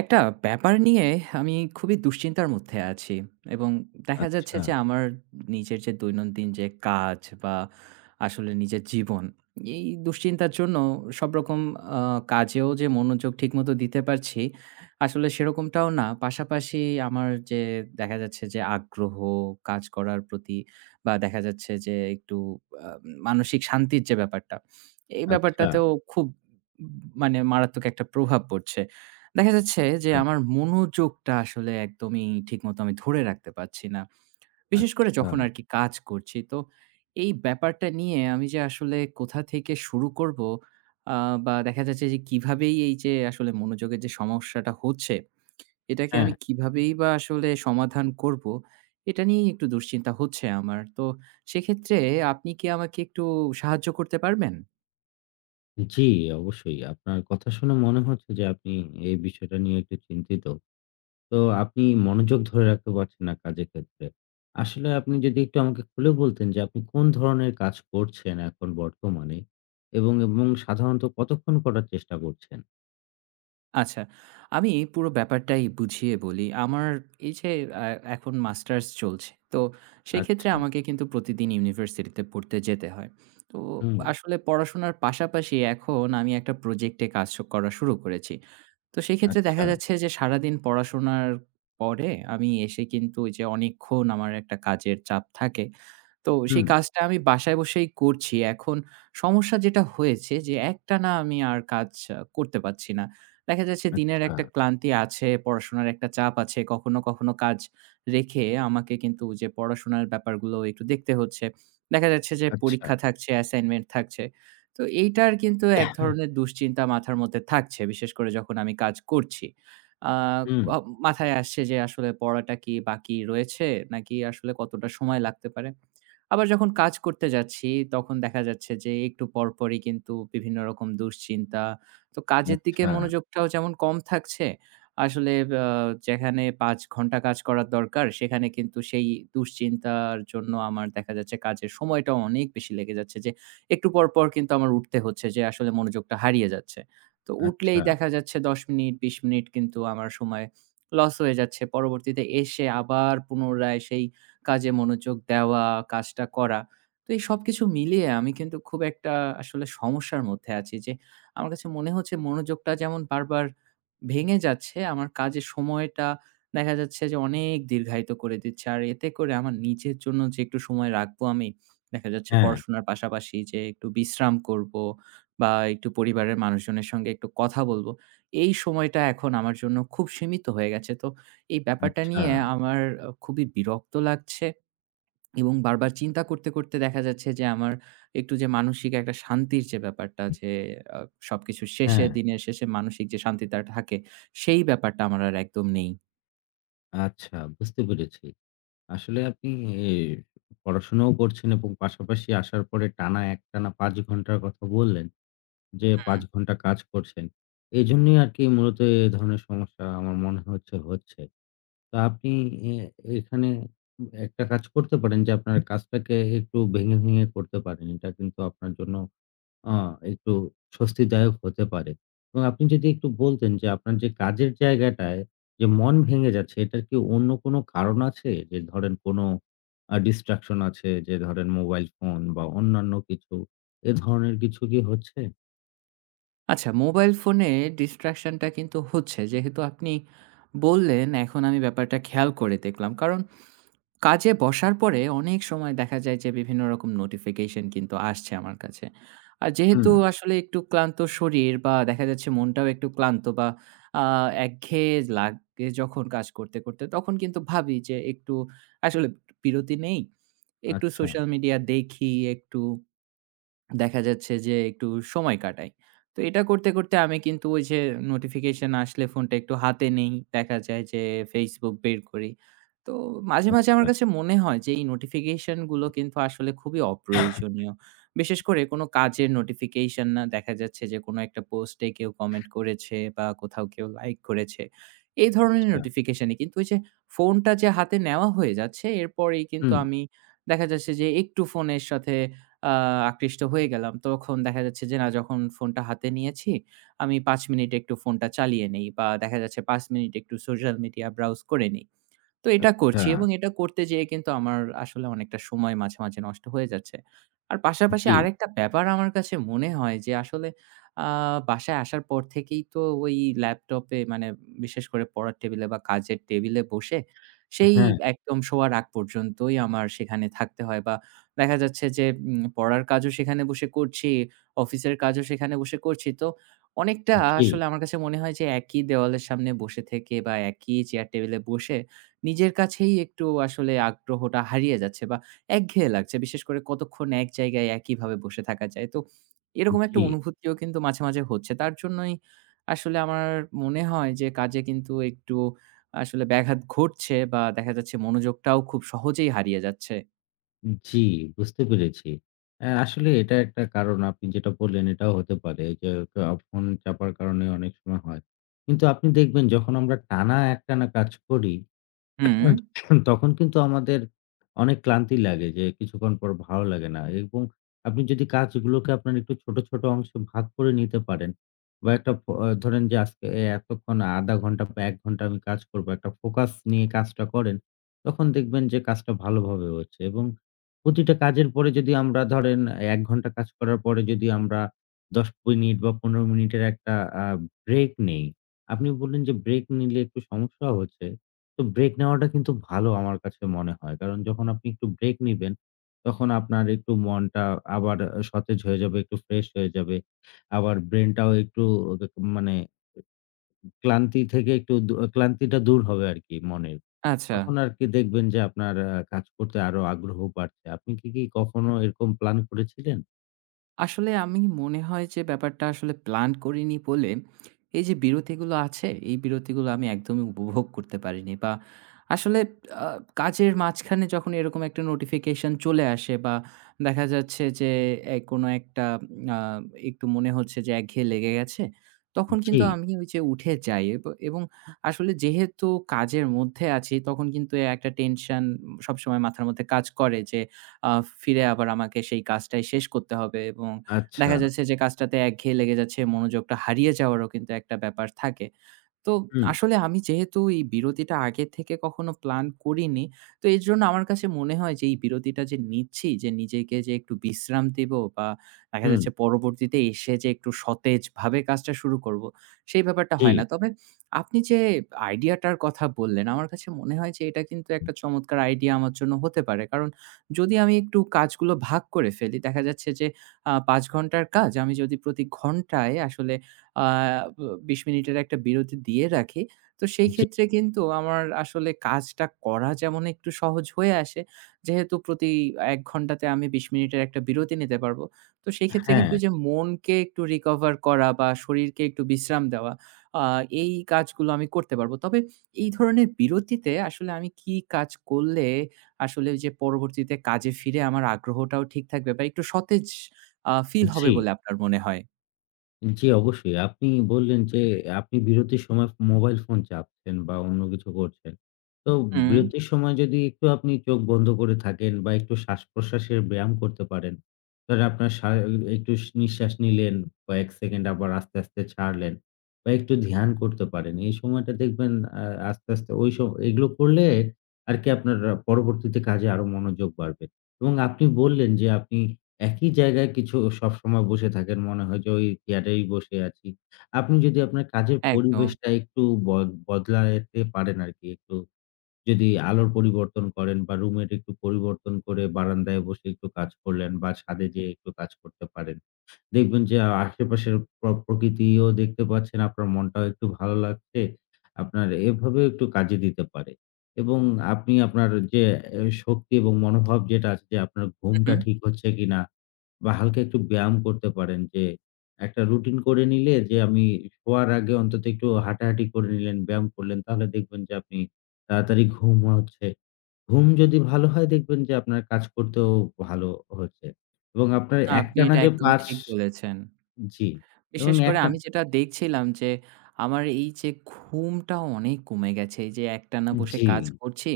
একটা ব্যাপার নিয়ে আমি খুবই দুশ্চিন্তার মধ্যে আছি, এবং দেখা যাচ্ছে আচ্ছা, যে আমার নিজের যে দৈনন্দিন যে কাজ বা আসলে নিজের জীবন, এই দুশ্চিন্তার জন্য সব রকম কাজেও যে মনোযোগ ঠিকমতো দিতে পারছি আসলে সেরকমটাও না। পাশাপাশি আমার যে, দেখা যাচ্ছে যে আগ্রহ কাজ করার প্রতি বা দেখা যাচ্ছে যে একটু আহ, মানসিক শান্তির যে ব্যাপারটা, এই আচ্ছা, ব্যাপারটাতেও খুব উম, মানে মারাত্মক একটা প্রভাব পড়ছে। দেখা যাচ্ছে যে আচ্ছা, আমার মনোযোগটা আসলে একদমই ঠিকমতো আমি ধরে রাখতে পারছি না। বিশেষ করে আচ্ছা। যখন আরকি কাজ করছি। তো এই ব্যাপারটা নিয়ে আমি যে আসলে কোথা থেকে শুরু করব আ বা দেখা যাচ্ছে যে কিভাবেই এই যে আসলে মনোযোগের যে সমস্যাটা হচ্ছে, এটাকে হ্যাঁ, আমি কিভাবেই বা আসলে সমাধান করব, এটা নিয়েই একটু দুশ্চিন্তা হচ্ছে আমার। তো সেক্ষেত্রে আপনি কি আমাকে একটু সাহায্য করতে পারবেন? জি, অবশ্যই। আপনার কথা শুনে মনে হচ্ছে যে আপনি এই বিষয়টা নিয়ে একটু চিন্তিত। তো আপনি মনোযোগ ধরে রাখতে পারছেন না কাজের ক্ষেত্রে। আসলে আপনি যদি একটু আমাকে খুলে বলতেন যে আপনি কোন ধরনের কাজ করছেন এখন বর্তমানে এবং সাধারণত কতক্ষণ করার চেষ্টা করছেন? আচ্ছা। আমি পুরো ব্যাপারটাই বুঝিয়ে বলি। আমার এই যে, আ এখন মাস্টার্স চলছে। তো সেক্ষেত্রে আচ্ছা, আমাকে কিন্তু প্রতিদিন ইউনিভার্সিটিতে পড়তে যেতে হয়। তো হুম, আসলে পড়াশোনার পাশাপাশি এখন আমি একটা প্রজেক্টে কাজ করা শুরু করেছি। তো সেক্ষেত্রে দেখা আচ্ছা, যাচ্ছে যে সারাদিন পড়াশোনার পরে আমি এসে কিন্তু ওই যে অনেকক্ষণ আমার একটা কাজের চাপ থাকে। তো সেই হুম, কাজটা আমি বাসায় বসেই করছি। এখন সমস্যা যেটা হয়েছে যে একটানা আমি আর কাজ করতে পারছি না। দেখা যাচ্ছে দিনের আচ্ছা, একটা ক্লান্তি আছে, পড়াশোনার একটা চাপ আছে। কখনো, কখনো কাজ রেখে আমাকে কিন্তু যে পড়াশোনার ব্যাপারগুলো একটু দেখতে হচ্ছে। দেখা যাচ্ছে যে আচ্ছা, পরীক্ষা থাকছে, অ্যাসাইনমেন্ট থাকছে। তো এইটার কিন্তু এক ধরনের দুশ্চিন্তা মাথার মধ্যে থাকছে। বিশেষ করে যখন আমি কাজ করছি। আ হুম, অ মাথায় আসছে যে আসলে পড়াটা কি বাকি রয়েছে? নাকি আসলে কতটা সময় লাগতে পারে? আবার যখন কাজ করতে যাচ্ছি, তখন দেখা যাচ্ছে যে একটু পরপরই কিন্তু বিভিন্ন রকম দুশ্চিন্তা। তো কাজের দিকে আচ্ছা, মনোযোগটাও যেমন কম থাকছে, আসলে আ যেখানে ৫ ঘন্টা কাজ করার দরকার, সেখানে কিন্তু সেই দুশ্চিন্তার জন্য আমার দেখা যাচ্ছে কাজের সময়টাও অনেক বেশি লেগে যাচ্ছে। যে, একটু পর, পর কিন্তু আমার উঠতে হচ্ছে যে আসলে মনোযোগটা হারিয়ে যাচ্ছে। তো উঠলেই আচ্ছা, দেখা যাচ্ছে ১০ মিনিট, ২০ মিনিট কিন্তু আমার সময় লস হয়ে যাচ্ছে। পরবর্তীতে এসে আবার পুনরায় সেই কাজে মনোযোগ দেওয়া, কাজটা করা। তো এই সবকিছু মিলিয়ে আমি কিন্তু খুব একটা আসলে সমস্যার মধ্যে আছি। যে আমার কাছে মনে হচ্ছে মনোযোগটা যেমন বারবার ভেঙে যাচ্ছে, আমার কাজের সময়টা দেখা যাচ্ছে যে অনেক দীর্ঘায়িত করে দিচ্ছে। আর এতে করে আমার নিজের জন্য যে একটু সময় রাখবো আমি, দেখা যাচ্ছে হ্যাঁ, পড়াশোনার পাশাপাশি যে একটু বিশ্রাম করবো বা একটু পরিবারের মানুষজনের সঙ্গে একটু কথা বলবো, এই সময়টা এখন আমার জন্য খুব সীমিত হয়ে গেছে। তো এই ব্যাপারটা আচ্ছা, নিয়ে আমার খুবই বিরক্ত লাগছে। এবং বারবার চিন্তা করতে, করতে দেখা যাচ্ছে যে আমার একটু যে মানসিক একটা শান্তির যে ব্যাপারটা যে, আ সবকিছু শেষে হ্যাঁ। দিনের শেষে মানসিক যে শান্তিটা থাকে, সেই ব্যাপারটা আমার আর একদম নেই। আচ্ছা, বুঝতে পেরেছি। আসলে আপনি এ পড়াশোনাও করছেন এবং পাশাপাশি আসার পরে টানা একটানা ৫ ঘন্টার কথা বললেন যে ৫ হুম। ঘন্টা কাজ করছেন। এজন্যই আরকি মূলত এ ধরনের সমস্যা আমার মনে হচ্ছে। তো আপনি এ এখানে একটা কাজ করতে পারেন যে আপনার কাজটাকে একটু ভেঙে করতে পারেন। এটা কিন্তু আপনার জন্য আ একটু স্বস্তিদায়ক হতে পারে। এবং আপনি যদি একটু বলতেন যে আপনার যে কাজের জায়গাটায় যে মন ভেঙে যাচ্ছে এটার কি অন্য কোনো কারণ আছে? যে ধরেন কোনো distraction আছে, যে ধরেন মোবাইল ফোন বা অন্যান্য কিছু, এ ধরনের কিছু কি হচ্ছে? আচ্ছা, মোবাইল ফোনে ডিসট্রাকশন টা কিন্তু হচ্ছে, যেহেতু আপনি বললেন, এখন আমি ব্যাপারটা খেয়াল করে দেখলাম। কারণ কাজে বসার পরে অনেক সময় দেখা যায় যে বিভিন্ন রকম নোটিফিকেশন কিন্তু আসছে আমার কাছে। আর যেহেতু হুম, আসলে একটু ক্লান্ত শরীর বা দেখা যাচ্ছে মনটাও একটু ক্লান্ত বা আ একঘেয়ে লাগে, যখন কাজ করতে, করতে, তখন কিন্তু ভাবি যে একটু আসলে বিরতি নেই। একটু আচ্ছা, সোশ্যাল মিডিয়া দেখি, একটু দেখা যাচ্ছে যে একটু সময় কাটাই। তো এটা করতে, করতে আমি কিন্তু ওই যে নোটিফিকেশন আসলে ফোনটা একটু হাতে নেই। দেখা যায় যে Facebook বের করি। তো মাঝে, মাঝে আমার আচ্ছা, কাছে মনে হয় যে এই নোটিফিকেশন গুলো কিন্তু আসলে খুবই অপ্রয়োজনীয়। বিশেষ করে কোনো কাজের নোটিফিকেশন না, দেখা যাচ্ছে যে কোনো একটা পোস্টে কেউ কমেন্ট করেছে বা কোথাও কেউ লাইক করেছে। এই ধরনের আচ্ছা। নোটিফিকেশনই কিন্তু ওই যে ফোনটা যে হাতে নেওয়া হয়ে যাচ্ছে, এরপরেই কিন্তু হুম, আমি দেখা যাচ্ছে যে একটু ফোনের সাথে আ আকৃষ্ট হয়ে গেলাম। তখন দেখা যাচ্ছে যে, না, যখন ফোনটা হাতে নিয়েছি, আমি ৫ মিনিট একটু ফোনটা চালিয়ে নেই বা দেখা যাচ্ছে ৫ মিনিট একটু সোশ্যাল মিডিয়া ব্রাউজ করে নেই। তো এটা আচ্ছা। করছি, এবং এটা করতে যেয়ে কিন্তু আমার আসলে অনেকটা সময় মাঝে, মাঝে নষ্ট হয়ে যাচ্ছে। আর পাশাপাশি জি, আরেকটা ব্যাপার আমার কাছে মনে হয় যে আসলে, আ বাসায় আসার পর থেকেই তো ওই ল্যাপটপে, মানে বিশেষ করে পড়ার টেবিলে বা কাজের টেবিলে বসে, সেই হ্যাঁ, একদম শোয়ার আগ পর্যন্তই আমার সেখানে থাকতে হয় বা দেখা যাচ্ছে যে, পড়ার কাজও সেখানে বসে করছি, অফিসের কাজও সেখানে বসে করছি। তো অনেকটা জি, আসলে আমার কাছে মনে হয় যে একই দেওয়ালের সামনে বসে থেকে বা একই চেয়ার টেবিলে বসে নিজের কাছেই একটু আসলে আগ্রহটা হারিয়ে যাচ্ছে বা একঘেয়ে লাগছে। বিশেষ করে কতক্ষণ এক জায়গায় একইভাবে বসে থাকা যায়। তো এরকম একটা জি। অনুভূতিও কিন্তু মাঝে, মাঝে হচ্ছে। তার জন্যই আসলে আমার মনে হয় যে কাজে কিন্তু একটু আসলে ব্যাঘাত ঘটছে বা দেখা যাচ্ছে মনোযোগটাও খুব সহজেই হারিয়ে যাচ্ছে। জি, বুঝতে পেরেছি। আসলে এটা একটা কারণ আপনি যেটা বললেন এটাও হতে পারে যে ফোন চাপার কারণে অনেক সময় হয়। কিন্তু আপনি দেখবেন যখন আমরা টানা একটানা কাজ করি, হুম, উম তখন কিন্তু আমাদের অনেক ক্লান্তি লাগে যে কিছুক্ষণ পর ভালো লাগে না। এবং আপনি যদি কাজগুলোকে আপনার একটু ছোট অংশে ভাগ করে নিতে পারেন বা একটা ধরেন যে আজকে এতক্ষণ ০.৫ ঘন্টা বা ১ ঘন্টা আমি কাজ করব। একটা ফোকাস নিয়ে কাজটা করেন, তখন দেখবেন যে কাজটা ভালোভাবে হচ্ছে। এবং প্রতিটা কাজের পরে যদি আমরা ধরেন ১ ঘন্টা কাজ করার পরে যদি আমরা ১০ মিনিট বা ১৫ মিনিটের একটা আ ব্রেক নেই। আপনি বললেন যে ব্রেক নিলে একটু সমস্যা হচ্ছে। তো ব্রেক নেওয়াটা কিন্তু ভালো আমার কাছে মনে হয়। কারণ যখন আপনি একটু ব্রেক নিবেন, তখন আপনার একটু মনটা আবার সতেজ হয়ে যাবে, একটু ফ্রেশ হয়ে যাবে। আবার ব্রেইনটাও একটু, মানে, ক্লান্তি থেকে একটু ক্লান্তিটা দূর হবে আরকি মনের। আচ্ছা। তখন আরকি দেখবেন যে আপনার কাজ করতে আরো আগ্রহ বাড়ছে। আপনি কি কখনো এরকম প্ল্যান করেছিলেন? আসলে আমি মনে হয় যে ব্যাপারটা আসলে প্ল্যান করিনি বলে, এই যে বিরতিগুলো আছে, এই বিরতিগুলো আমি একদমই উপভোগ করতে পারিনি বা আসলে, আ কাজের মাঝখানে যখন এরকম একটা নোটিফিকেশন চলে আসে বা দেখা যাচ্ছে যে কোনো একটা, আ একটু মনে হচ্ছে যে একঘেয়ে লেগে গেছে, তখন জি, কিন্তু আমি ওই যে উঠে যাই এবং আসলে যেহেতু কাজের মধ্যে আছি, তখন কিন্তু একটা টেনশন সবসময় মাথার মধ্যে কাজ করে যে, আ ফিরে আবার আমাকে সেই কাজটাই শেষ করতে হবে, এবং আচ্ছা। দেখা যাচ্ছে যে কাজটাতে একঘেয়ে লেগে যাচ্ছে, মনোযোগটা হারিয়ে যাওয়ারও কিন্তু একটা ব্যাপার থাকে। তো হুম, আসলে আমি যেহেতু এই বিরতিটা আগে থেকে কখনো প্ল্যান করিনি, তো এজন্য আমার কাছে মনে হয় যে এই বিরতিটা যে নিচ্ছি, যে নিজেকে যে একটু বিশ্রাম দিব বা দেখা হুম। যাচ্ছে পরবর্তীতে এসে যে একটু সতেজভাবে কাজটা শুরু করব, সেই ব্যাপারটা জি, হয় না। তবে আপনি যে আইডিয়াটার কথা বললেন, আমার কাছে মনে হয় যে এটা কিন্তু একটা চমৎকার আইডিয়া আমার জন্য হতে পারে। কারণ যদি আমি একটু কাজগুলো ভাগ করে ফেলি, দেখা যাচ্ছে যে ৫ ঘন্টার কাজ আমি যদি প্রতি ঘন্টায় আসলে আ ব ২০ মিনিটের একটা বিরতি দিয়ে রাখি। তো সেই জি। ক্ষেত্রে কিন্তু আমার আসলে কাজটা করা যেমন একটু সহজ হয়ে আসে, যেহেতু প্রতি ১ ঘন্টাতে আমি ২০ মিনিটের একটা বিরতি নিতে পারবো। তো সেক্ষেত্রে হ্যাঁ, কিন্তু ওইযে মনকে একটু রিকভার করা বা শরীরকে একটু বিশ্রাম দেওয়া, আ এই কাজগুলো আমি করতে পারবো। তবে এই ধরনের বিরতিতে আসলে আমি কি কাজ করলে আসলে ওইযে পরবর্তীতে কাজে ফিরে আমার আগ্রহটাও ঠিক থাকবে বা একটু সতেজ ফিল হবে জি। বলে আপনার মনে হয়? জি, অবশ্যই। আপনি বললেন যে আপনি বিরতির সময় মোবাইল ফোন চাপছেন বা অন্য কিছু করছেন। তো হুম, বিরতির সময় যদি একটু আপনি চোখ বন্ধ করে থাকেন বা একটু শ্বাসপ্রশ্বাসের ব্যায়াম করতে পারেন। ধরেন আপনার একটু নিঃশ্বাস নিলেন, কয়েক সেকেন্ড, আবার আস্তে ছাড়লেন বা একটু ধ্যান করতে পারেন। এই সময়টা দেখবেন আ আস্তে ওই স এগুলো করলে আরকি আপনার পরবর্তীতে কাজে আরো মনোযোগ বাড়বে। এবং আপনি বললেন যে আপনি একই জায়গায় কিছু সবসময় বসে থাকেন। মনে হয় যে ওই চেয়ারেই বসে আছি। আপনি যদি আপনার কাজের একদম। পরিবেশটা একটু বদলাতে পারেন আরকি। একটু যদি আলোর পরিবর্তন করেন বা রুমের একটু পরিবর্তন করে বারান্দায় বসে একটু কাজ করলেন বা ছাদে যেয়ে একটু কাজ করতে পারেন। দেখবেন যে আশেপাশের প্রকৃতিও দেখতে পাচ্ছেন, আপনার মনটাও একটু ভালো লাগছে। আপনার এভাবেও একটু কাজে দিতে পারে। এবং আপনি আপনার যে শক্তি এবং মনোভাব যেটা আছে, যে আপনার ঘুমটা হুম, ঠিক হচ্ছে কিনা বা হালকা একটু ব্যায়াম করতে পারেন যে, একটা রুটিন করে নিলে যে আমি শোয়ার আগে অন্তত একটু হাঁটাহাঁটি করে নিলেন, ব্যায়াম করলেন, তাহলে দেখবেন যে আপনি তাড়াতাড়ি ঘুম হচ্ছে। ঘুম যদি ভালো হয় দেখবেন যে আপনার কাজ করতেও ভালো হচ্ছে। এবং আপনার না, আপনি একটানা এটা যে একদম ৫, ঠিক বলেছেন। জি, এবং বিশেষ করে একটা, আমি যেটা দেখছিলাম যে, আমার এই যে ঘুমটা অনেক কমে গেছে। এই যে একটানা বসে জি, কাজ করছি।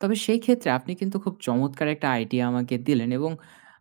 তবে সেই ক্ষেত্রে আপনি কিন্তু খুব চমৎকার একটা আইডিয়া আমাকে দিলেন, এবং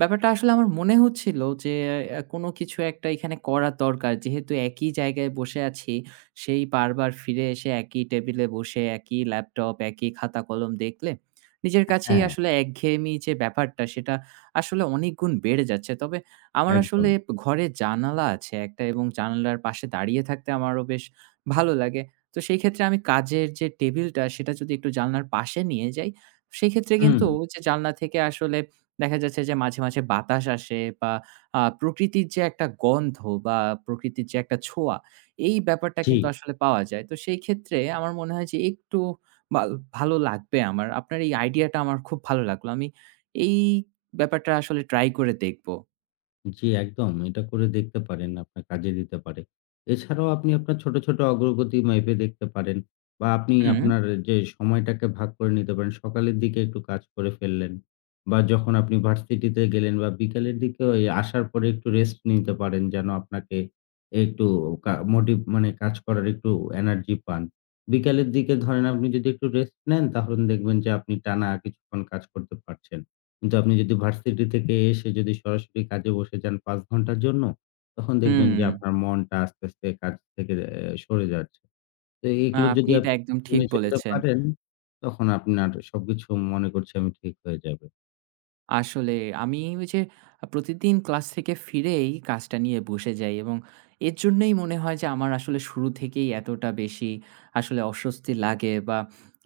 ব্যাপারটা আসলে আমার মনে হচ্ছিল যে, কোনো কিছু একটা এখানে করা দরকার। যেহেতু একই জায়গায় বসে আছি, সেই বারবার ফিরে এসে একই টেবিলে বসে, একই ল্যাপটপ, একই খাতা কলম দেখলে নিজের কাছেই হ্যাঁ, আসলে একঘেয়েমি যে ব্যাপারটা, সেটা আসলে অনেক গুণ বেড়ে যাচ্ছে। তবে আমার একদম। আসলে ঘরে জানালা আছে একটা, এবং জানালার পাশে দাঁড়িয়ে থাকতে আমারও বেশ ভালো লাগে। তো সেই ক্ষেত্রে আমি কাজের যে টেবিলটা সেটা যদি একটু জানলার পাশে নিয়ে যাই, সেক্ষেত্রে হুম, কিন্তু যে জানলা থেকে আসলে দেখা যাচ্ছে যে মাঝে, মাঝে বাতাস আসে বা প্রকৃতির যে একটা গন্ধ বা প্রকৃতির যে একটা ছোঁয়া, এই ব্যাপারটা জি। কিন্তু আসলে পাওয়া যায়। তো সেই ক্ষেত্রে আমার মনে হয় যে একটু বাল ভালো লাগবে আমার। আপনার এই আইডিয়াটা আমার খুব ভালো লাগলো। আমি এই ব্যাপারটা আসলে ট্রাই করে দেখব। জি, একদম। এটা করে দেখতে পারেন, আপনার কাজে দিতে পারে। এছাড়াও আপনি আপনার ছোট অগ্রগতি মেপে দেখতে পারেন বা আপনি হুম, আপনার যে সময়টাকে ভাগ করে নিতে পারেন। সকালের দিকে একটু কাজ করে ফেললেন বা যখন আপনি ভার্সিটিতে গেলেন বা বিকালের দিকে ওই আসার পরে একটু রেস্ট নিতে পারেন যেন আপনাকে একটু মোটিভ, মানে কাজ করার একটু এনার্জি পান। বিকালের দিকে ধরেন আপনি যদি একটু রেস্ট নেন, তাহলে দেখবেন যে আপনি টানা কিছুক্ষণ কাজ করতে পারছেন। কিন্তু আপনি যদি ভার্সিটি থেকে এসে যদি সরাসরি কাজে বসে যান ৫ ঘন্টার জন্য, তখন দেখবেন হুম। যে আপনার মনটা আস্তে কাজ থেকে সরে যাচ্ছে। তো এগুলো আপনি যদি এটা আপনি একদম ঠিক মেনে চলতে বলেছেন। পারেন, তখন আপনার সবকিছু, মনে করছি আমি, ঠিক হয়ে যাবে। আসলে আমি ওই যে প্রতিদিন ক্লাস থেকে ফিরেই কাজটা নিয়ে বসে যাই, এবং এর জন্যই মনে হয় যে আমার আসলে শুরু থেকেই এতটা বেশি আসলে অস্বস্তি লাগে বা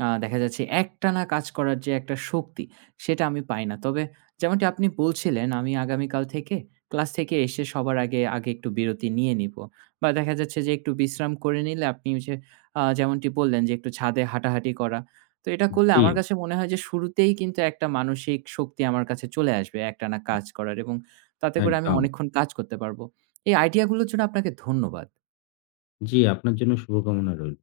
দেখা যাচ্ছে একটানা কাজ করার যে একটা শক্তি সেটা আমি পাই না। তবে যেমনটি আপনি বলছিলেন, আমি আগামীকাল থেকে ক্লাস থেকে এসে সবার আগে আগে একটু বিরতি নিয়ে নিব বা দেখা যাচ্ছে যে একটু বিশ্রাম করে নিলে, আপনি ওই যে যেমনটি বললেন যে একটু ছাদে হাঁটাহাঁটি করা, তো এটা করলে জি, আমার কাছে মনে হয় যে শুরুতেই কিন্তু একটা মানসিক শক্তি আমার কাছে চলে আসবে একটানা কাজ করার, এবং তাতে করে আমি একদম। অনেকক্ষণ কাজ করতে পারবো। এই আইডিয়াগুলোর জন্য আপনাকে ধন্যবাদ। জি, আপনার জন্য শুভকামনা রইল।